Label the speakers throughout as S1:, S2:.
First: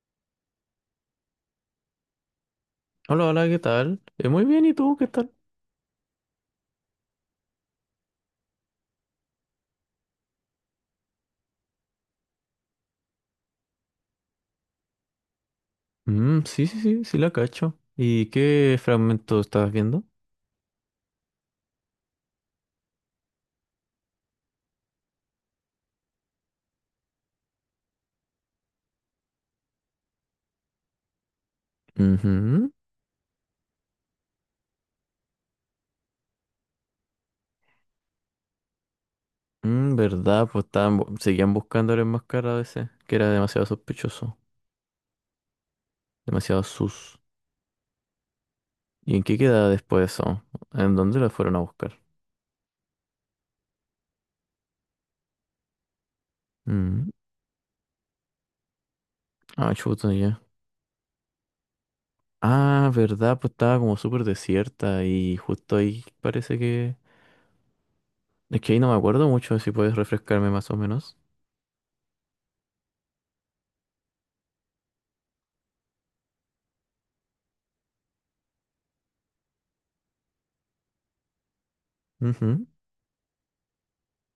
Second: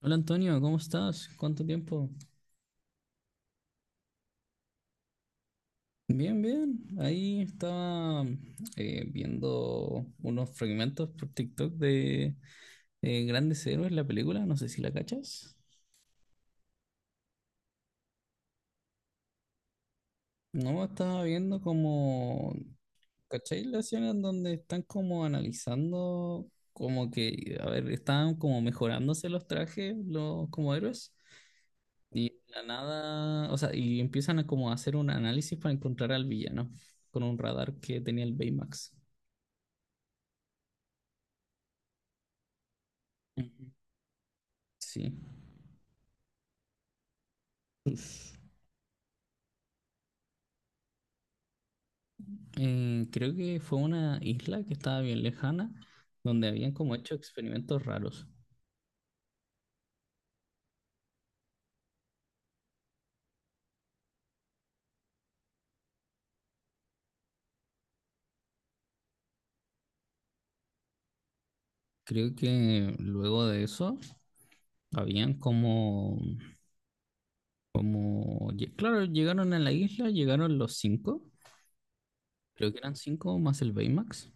S1: Hola Antonio, ¿cómo estás? ¿Cuánto tiempo?
S2: Hola, hola, ¿qué tal? Muy bien, ¿y tú qué tal?
S1: Bien, bien. Ahí estaba viendo unos fragmentos por TikTok de Grandes Héroes, la película, no sé si la cachas.
S2: Mm, sí, sí, sí, sí la cacho. ¿Y qué fragmento estabas viendo?
S1: No, estaba viendo como, ¿cachai? La escena en donde están como analizando, como que, a ver, estaban como mejorándose los trajes, los como héroes, y de la
S2: Ujú.
S1: nada, o sea, y empiezan a como hacer un análisis para encontrar al villano con un radar que tenía el Baymax.
S2: Mm, verdad, pues estaban, seguían buscando el enmascarado ese, que era demasiado
S1: Ujú.
S2: sospechoso,
S1: Sí.
S2: demasiado sus. ¿Y en qué quedaba después de eso? ¿En dónde lo fueron a buscar?
S1: Creo que fue una isla que estaba bien lejana, donde habían como
S2: Mm.
S1: hecho experimentos raros.
S2: Ah, chuta, ya. Ah, verdad, pues estaba como súper desierta y justo ahí parece que... Es que ahí no me acuerdo mucho, si puedes refrescarme más o menos.
S1: Creo que luego de eso, habían como, como, claro, llegaron a la isla, llegaron los cinco,
S2: Ujú.
S1: creo que eran cinco más el Baymax.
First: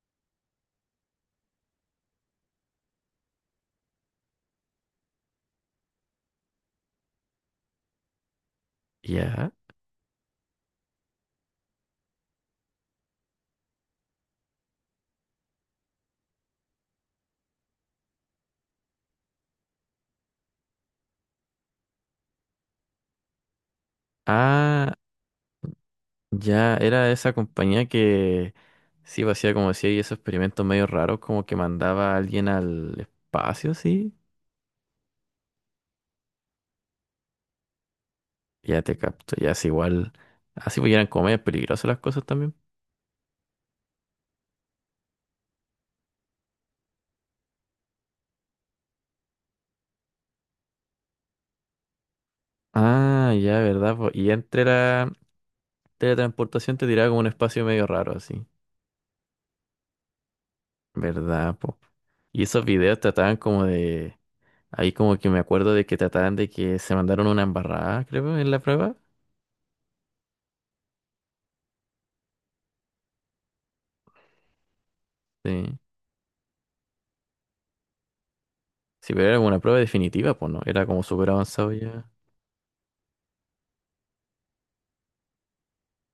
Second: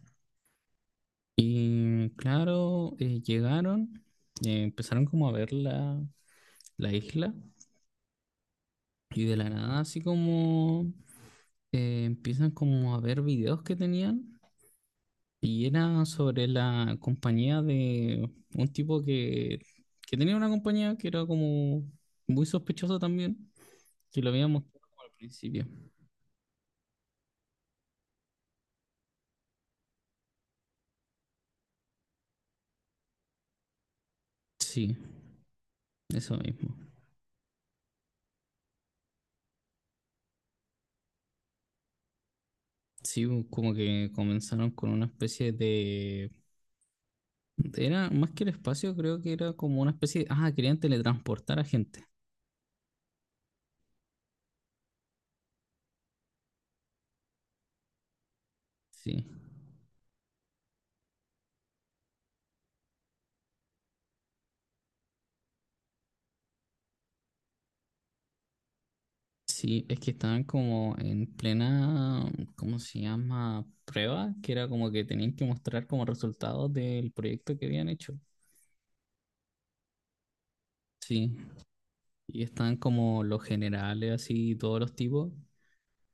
S1: Y claro, llegaron, empezaron como a ver la, la isla y de la
S2: Ya.
S1: nada así como empiezan como a ver videos que tenían. Y era sobre la compañía de un tipo que tenía una compañía que era como muy sospechosa también, que lo habíamos mostrado
S2: Ah.
S1: como al principio.
S2: Ya era esa compañía que sí pues, hacía como decía y esos experimentos medio raros, como que mandaba a alguien al espacio, sí.
S1: Sí, eso mismo.
S2: Ya te capto, ya es igual. Así pues eran como medio peligrosas las cosas también.
S1: Sí, como que comenzaron con una especie de... Era más que el espacio, creo que era como una especie de... Ah, querían teletransportar a gente.
S2: Ah, ya, verdad, po. Y entre la teletransportación te tiraba como un espacio medio raro, así.
S1: Sí,
S2: ¿Verdad, po? Y esos videos trataban como de. Ahí como que me acuerdo de que trataban de que se mandaron una embarrada, creo, en la prueba.
S1: sí, es que estaban como en plena, ¿cómo se llama? Prueba, que era como que tenían que
S2: Sí.
S1: mostrar como resultados del proyecto que habían hecho.
S2: Sí, pero era como una prueba definitiva, pues no. Era como súper
S1: Sí,
S2: avanzado ya.
S1: y están como los generales, así, todos los tipos,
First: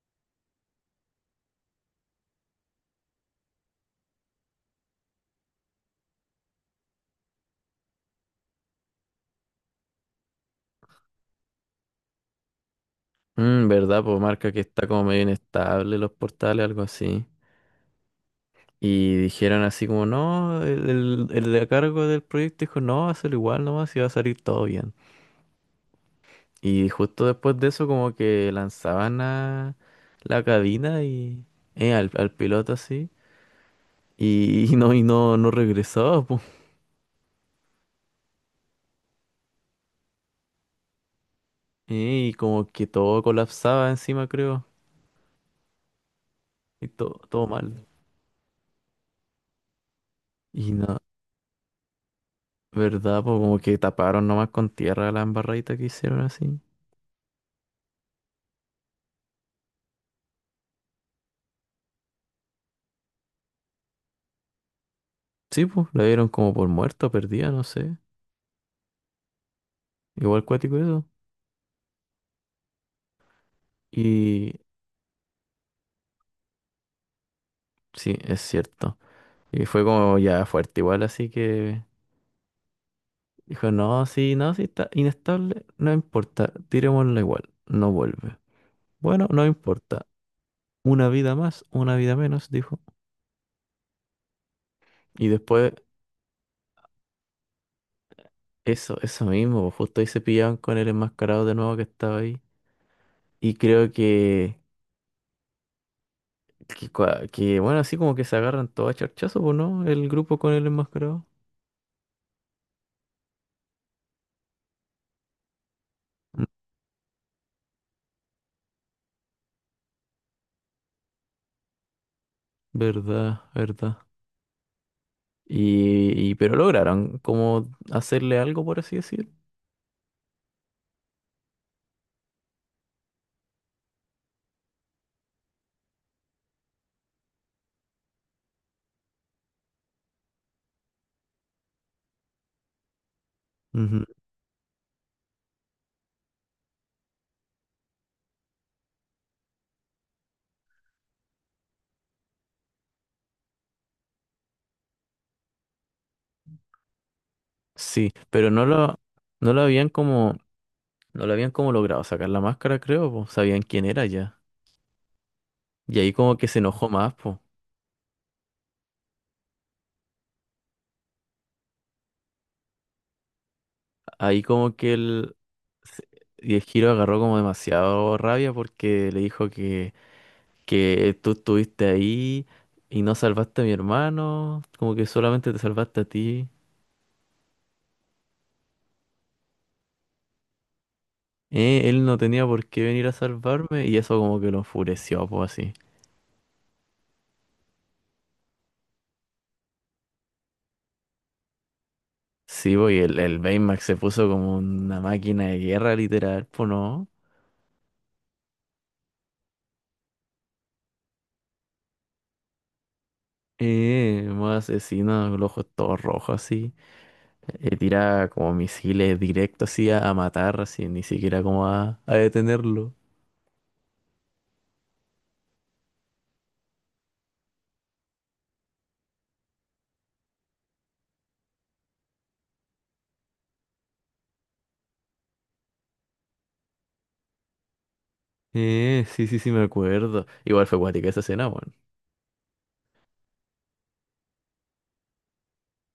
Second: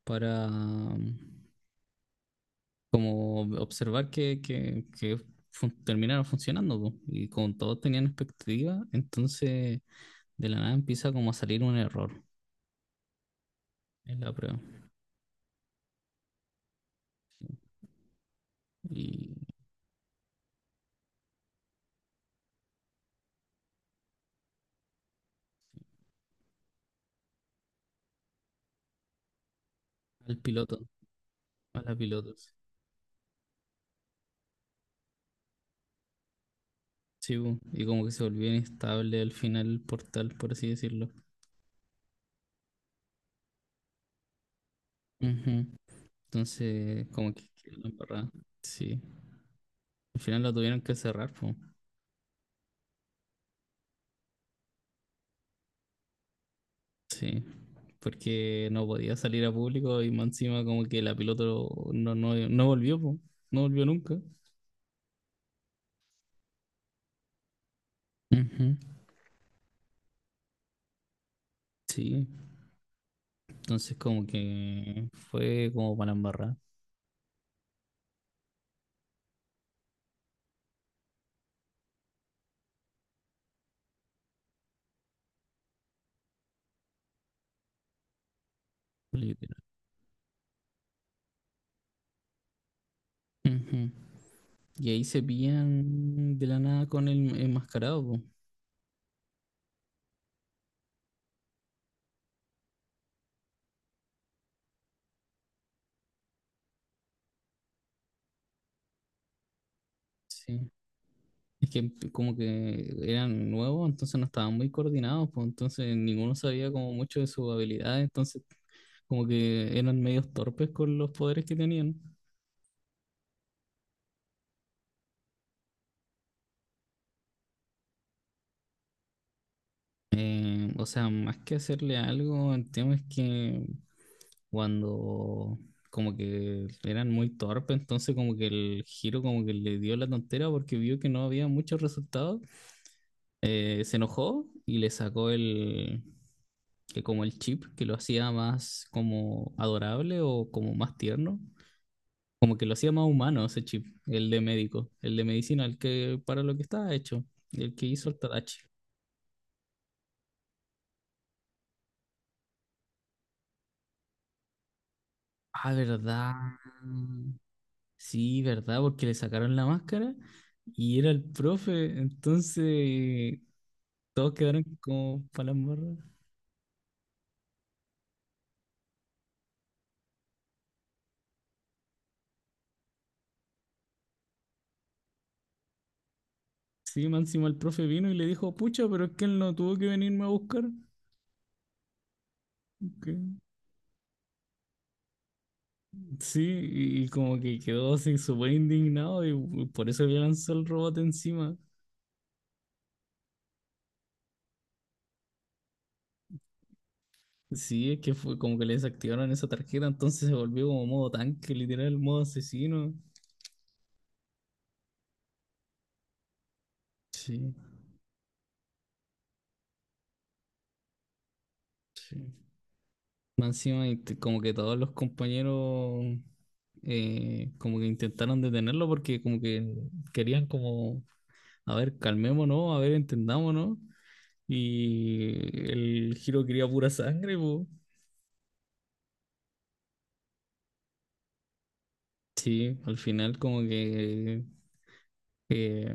S1: para como observar que terminaron funcionando, po. Y como todos tenían expectativa, entonces de la nada empieza como a salir un error
S2: Mm, ¿verdad? Pues
S1: en la
S2: marca
S1: prueba.
S2: que está como medio inestable los portales, algo así. Y
S1: Y
S2: dijeron así como, no, el de a cargo del proyecto dijo, no, hazlo igual nomás y va a salir todo bien. Y justo después de eso como que lanzaban a
S1: al
S2: la
S1: piloto,
S2: cabina y
S1: a la
S2: al
S1: piloto. Sí.
S2: piloto así. Y no, no regresaba, pues.
S1: Sí, po, y como que se volvió inestable al final el portal, por así decirlo.
S2: Y como que todo colapsaba encima, creo.
S1: Ujú.
S2: Y
S1: Entonces,
S2: todo,
S1: como que
S2: todo
S1: quedó
S2: mal.
S1: la embarrada. Sí, al final lo
S2: Y
S1: tuvieron que
S2: no,
S1: cerrar, po.
S2: ¿verdad? Pues como que taparon nomás con tierra la embarradita que hicieron así.
S1: Sí, porque no podía salir a público y más encima como que la piloto no volvió, po. No volvió nunca.
S2: Sí, pues, la dieron como por muerta, perdida, no sé.
S1: Ujú.
S2: Igual cuático eso.
S1: Sí, entonces como
S2: Y
S1: que fue como para embarrar,
S2: sí, es cierto. Y fue como ya fuerte igual, así que dijo, no, sí, no, sí está inestable, no importa, tirémosla igual, no vuelve. Bueno, no
S1: literal.
S2: importa. Una vida más, una vida menos, dijo.
S1: Ujú. Y ahí se
S2: Y después,
S1: pillan de la nada con el enmascarado, po.
S2: eso mismo, pues, justo ahí se pillaban con el enmascarado de nuevo que estaba ahí. Y creo que, que bueno, así como que se agarran todo a charchazo, pues, ¿no? El grupo con
S1: Sí.
S2: el enmascarado.
S1: Es que como que eran nuevos, entonces no estaban muy coordinados, pues entonces ninguno sabía como mucho de sus habilidades, entonces como que eran medios torpes con los poderes que tenían.
S2: Verdad, verdad. Y- pero lograron como hacerle algo, por así decir.
S1: O sea, más que hacerle algo, el tema es que cuando como que eran muy torpes, entonces como que el giro como que le dio la tontera porque vio que no había muchos resultados, se
S2: Ujú.
S1: enojó y le sacó el, que como el chip que lo hacía más como adorable o como más tierno, como que lo hacía más humano ese chip, el de médico, el de medicina, el que para lo que estaba hecho, el que hizo
S2: Sí,
S1: el
S2: pero
S1: Tadachi.
S2: no lo habían como, no lo habían como logrado sacar la máscara, creo, po. Sabían quién era ya.
S1: Ah,
S2: Y ahí
S1: ¿verdad?
S2: como que se enojó más, pues.
S1: Sí, ¿verdad? Porque le sacaron la máscara y era el profe. Entonces, todos
S2: Ahí
S1: quedaron
S2: como que
S1: como
S2: el,
S1: para las morras.
S2: se- y el Giro agarró como demasiado rabia porque le dijo que tú estuviste ahí y no salvaste a mi hermano, como que solamente te salvaste a ti.
S1: Sí, más encima el profe vino y le dijo, pucha, pero es que él no tuvo que venirme a buscar.
S2: Él no tenía por qué venir a
S1: Que-
S2: salvarme y eso como que lo enfureció, pues así.
S1: Sí, y como que quedó así súper indignado y por eso le lanzó el robot encima.
S2: Sí, pues y el Baymax se puso como una máquina de guerra, literal, pues no.
S1: Sí, es que fue como que le desactivaron esa tarjeta, entonces se volvió como modo tanque, literal, modo asesino.
S2: Más asesino, los ojos todos rojos así.
S1: Sí,
S2: Tira como misiles directo así a matar, así, ni siquiera como a
S1: sí.
S2: detenerlo.
S1: Más encima, y como que todos los compañeros como que intentaron detenerlo porque como que querían como, a ver, calmémonos, a ver, entendámonos. Y el giro quería pura sangre, po.
S2: Sí, sí, sí, me acuerdo. Igual fue cuática esa escena, bueno.
S1: Sí, al final como que eh,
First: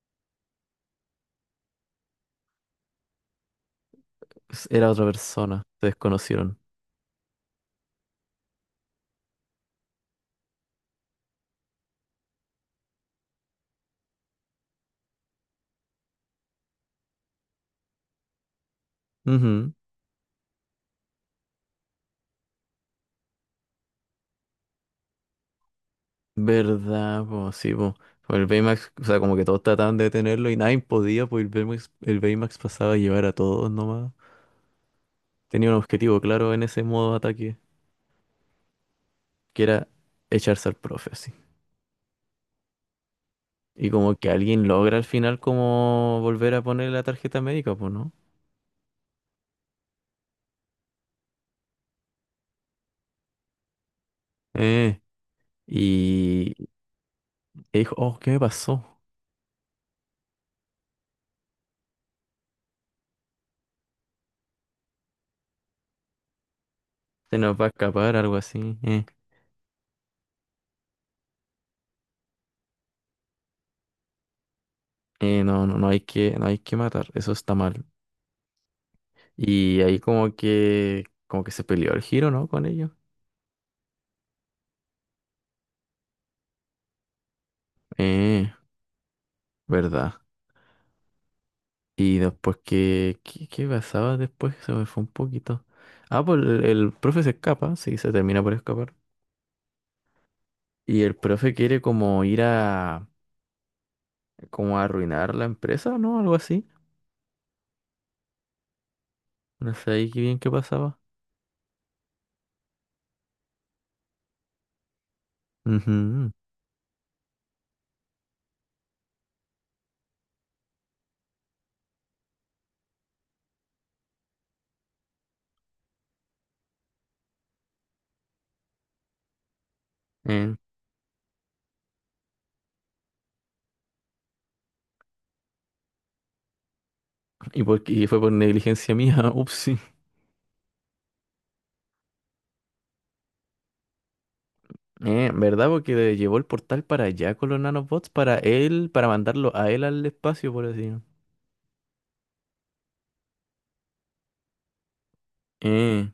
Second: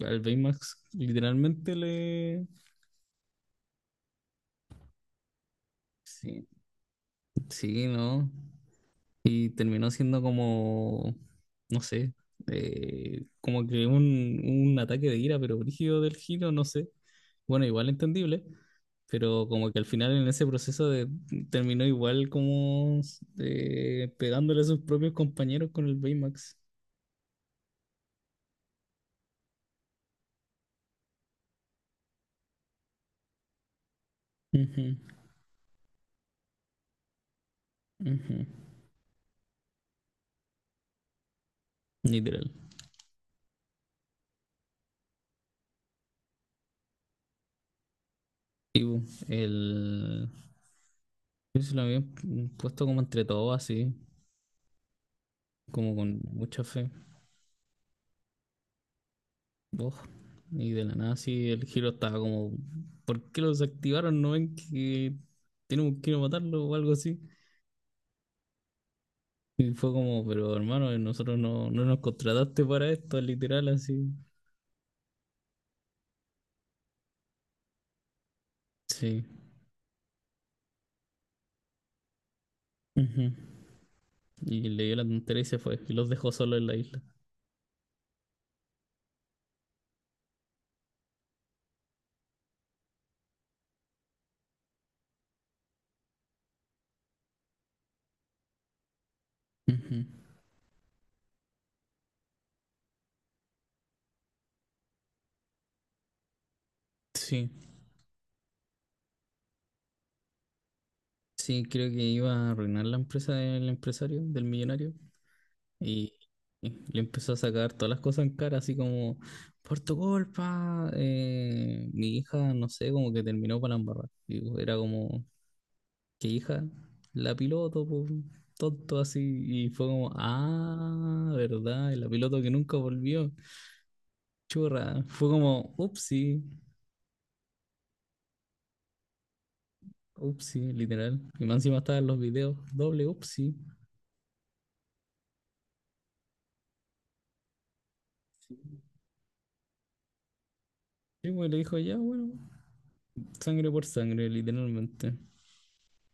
S1: al Baymax literalmente le...
S2: Era otra persona, se
S1: Sí,
S2: desconocieron.
S1: sí, ¿no? Y terminó siendo como, no sé, como que un ataque de ira, pero brígido del giro, no sé. Bueno, igual entendible, pero
S2: Ujú.
S1: como que al final en ese proceso de, terminó igual como pegándole a sus propios compañeros con el Baymax.
S2: ¿Verdad? Pues sí, pues. El Baymax, o sea, como que todos trataban de detenerlo y nadie podía, pues el Baymax pasaba a llevar a todos nomás.
S1: Ujú,
S2: Tenía un objetivo claro en ese modo de ataque,
S1: ujú.
S2: que era echarse al profe, así.
S1: Literal.
S2: Y como que alguien logra al final como volver a poner la tarjeta médica, pues, ¿no?
S1: El, yo se lo había puesto como entre todos así,
S2: Eh,
S1: como con
S2: y
S1: mucha fe.
S2: y dijo, oh, ¿qué me pasó?
S1: Oh, y de la nada sí el giro estaba como, ¿por qué lo desactivaron? ¿No ven que tenemos que ir a matarlo o algo así?
S2: Se nos va a escapar, algo así.
S1: Y fue como, pero hermano, nosotros no, no nos contrataste para esto, literal, así.
S2: No, no no hay que matar, eso está mal.
S1: Sí.
S2: Y ahí como que se peleó el giro, ¿no? Con ellos.
S1: Ujú. Y le dio la tontería y se fue. Y los dejó solo en la isla.
S2: Eh. ¿Verdad? Y después, ¿qué, qué, qué pasaba después? Se me fue un poquito. Ah, pues el profe se escapa, sí, se termina por escapar.
S1: Ujú.
S2: Y el profe quiere como ir a, como a arruinar la empresa, ¿no? Algo así.
S1: Sí.
S2: No sé ahí qué bien qué pasaba.
S1: Sí, creo que iba a arruinar la empresa del empresario, del millonario. Y,
S2: Ujú.
S1: y le empezó a sacar todas las cosas en cara, así como, por tu culpa, mi hija, no sé, como que terminó para la embarrada. Y era como, ¿qué hija? La piloto, po, tonto así. Y fue como,
S2: Eh,
S1: ah, ¿verdad? Y la piloto que nunca volvió. Churra. Fue como, upsi,
S2: y, por, y fue por negligencia mía, upsí.
S1: upsi, literal. Y más encima estaban los videos, doble upsi.
S2: ¿Verdad? Porque le llevó el portal para allá con los nanobots, para él, para mandarlo a él al espacio, por así. Decirlo.
S1: Sí, pues le dijo, ya, bueno, sangre por sangre, literalmente.
S2: Eh,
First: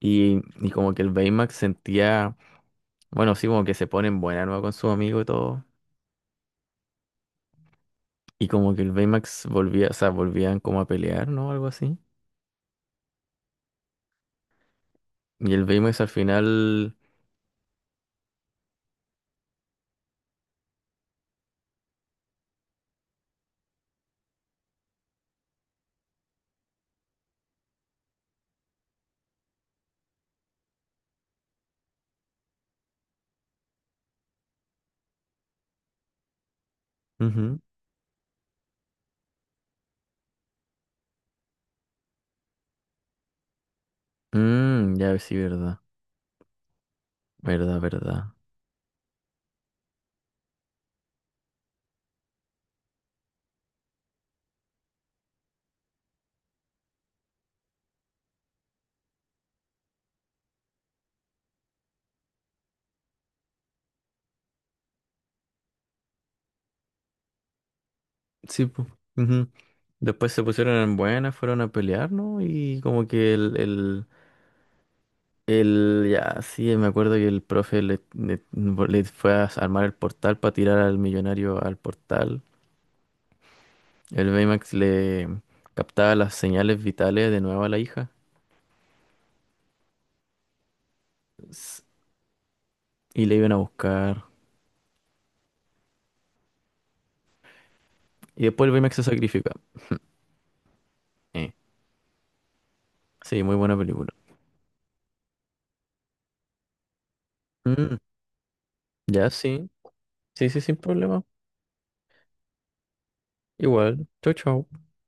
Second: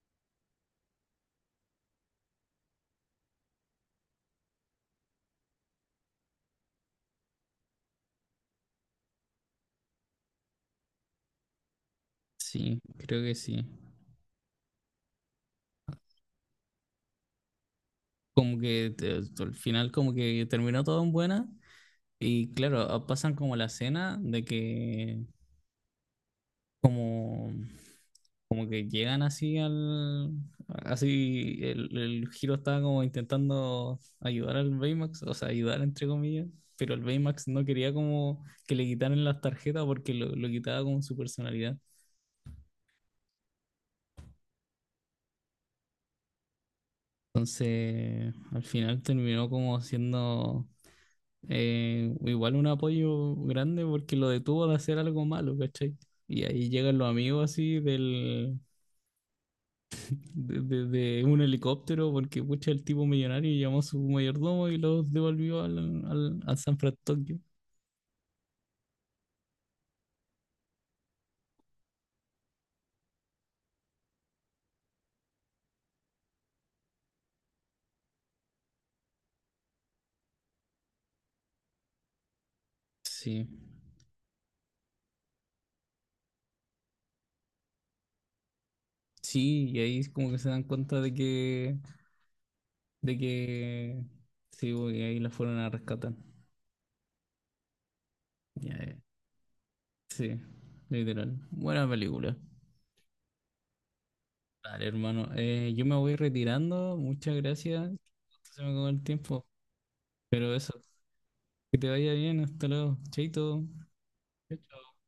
S2: y, y como que el Baymax sentía. Bueno, sí, como que se ponen buena nueva con su amigo y todo. Y como que el Baymax volvía, o sea, volvían como a pelear, ¿no? Algo así.
S1: Sí, creo que sí.
S2: Y el Baymax al final.
S1: Como que al final como que terminó todo en buena y claro, ah, pasan como la escena de que como como que llegan así al así el Hiro estaba como intentando ayudar al Baymax, o sea, ayudar entre comillas, pero el Baymax
S2: Ujú,
S1: no quería como que le quitaran las tarjetas porque lo quitaba con su personalidad.
S2: mm, ya sí, verdad. Verdad, verdad.
S1: Entonces, al final terminó como siendo igual un apoyo grande porque lo detuvo de hacer algo malo, ¿cachai? Y ahí llegan los amigos así del, de, de un helicóptero porque pucha el tipo millonario llamó a su mayordomo y los devolvió al, al, a San Francisco.
S2: Sí, pues. Después se pusieron en buena, fueron a pelear, ¿no? Y como que el- ya, sí, me acuerdo que el profe le, le- le fue a armar el portal para tirar al millonario al portal.
S1: Sí,
S2: El Baymax le captaba las señales vitales de nuevo a la hija.
S1: sí, y ahí es como que se dan cuenta de
S2: Y le iban a
S1: que,
S2: buscar.
S1: sí, bo, y ahí la fueron a rescatar.
S2: Y después el
S1: Ya,
S2: Baymax se sacrifica.
S1: sí, literal.
S2: Eh,
S1: Buena película.
S2: sí, muy buena película.
S1: Dale, hermano. Yo me voy retirando. Muchas gracias.
S2: Mm,
S1: Se me acabó el
S2: ya,
S1: tiempo.
S2: sí. Sí,
S1: Pero
S2: sí, sin
S1: eso,
S2: problema.
S1: que te vaya bien. Hasta luego. Chaito.
S2: Igual. Chau,
S1: Chao,
S2: chau.
S1: chao.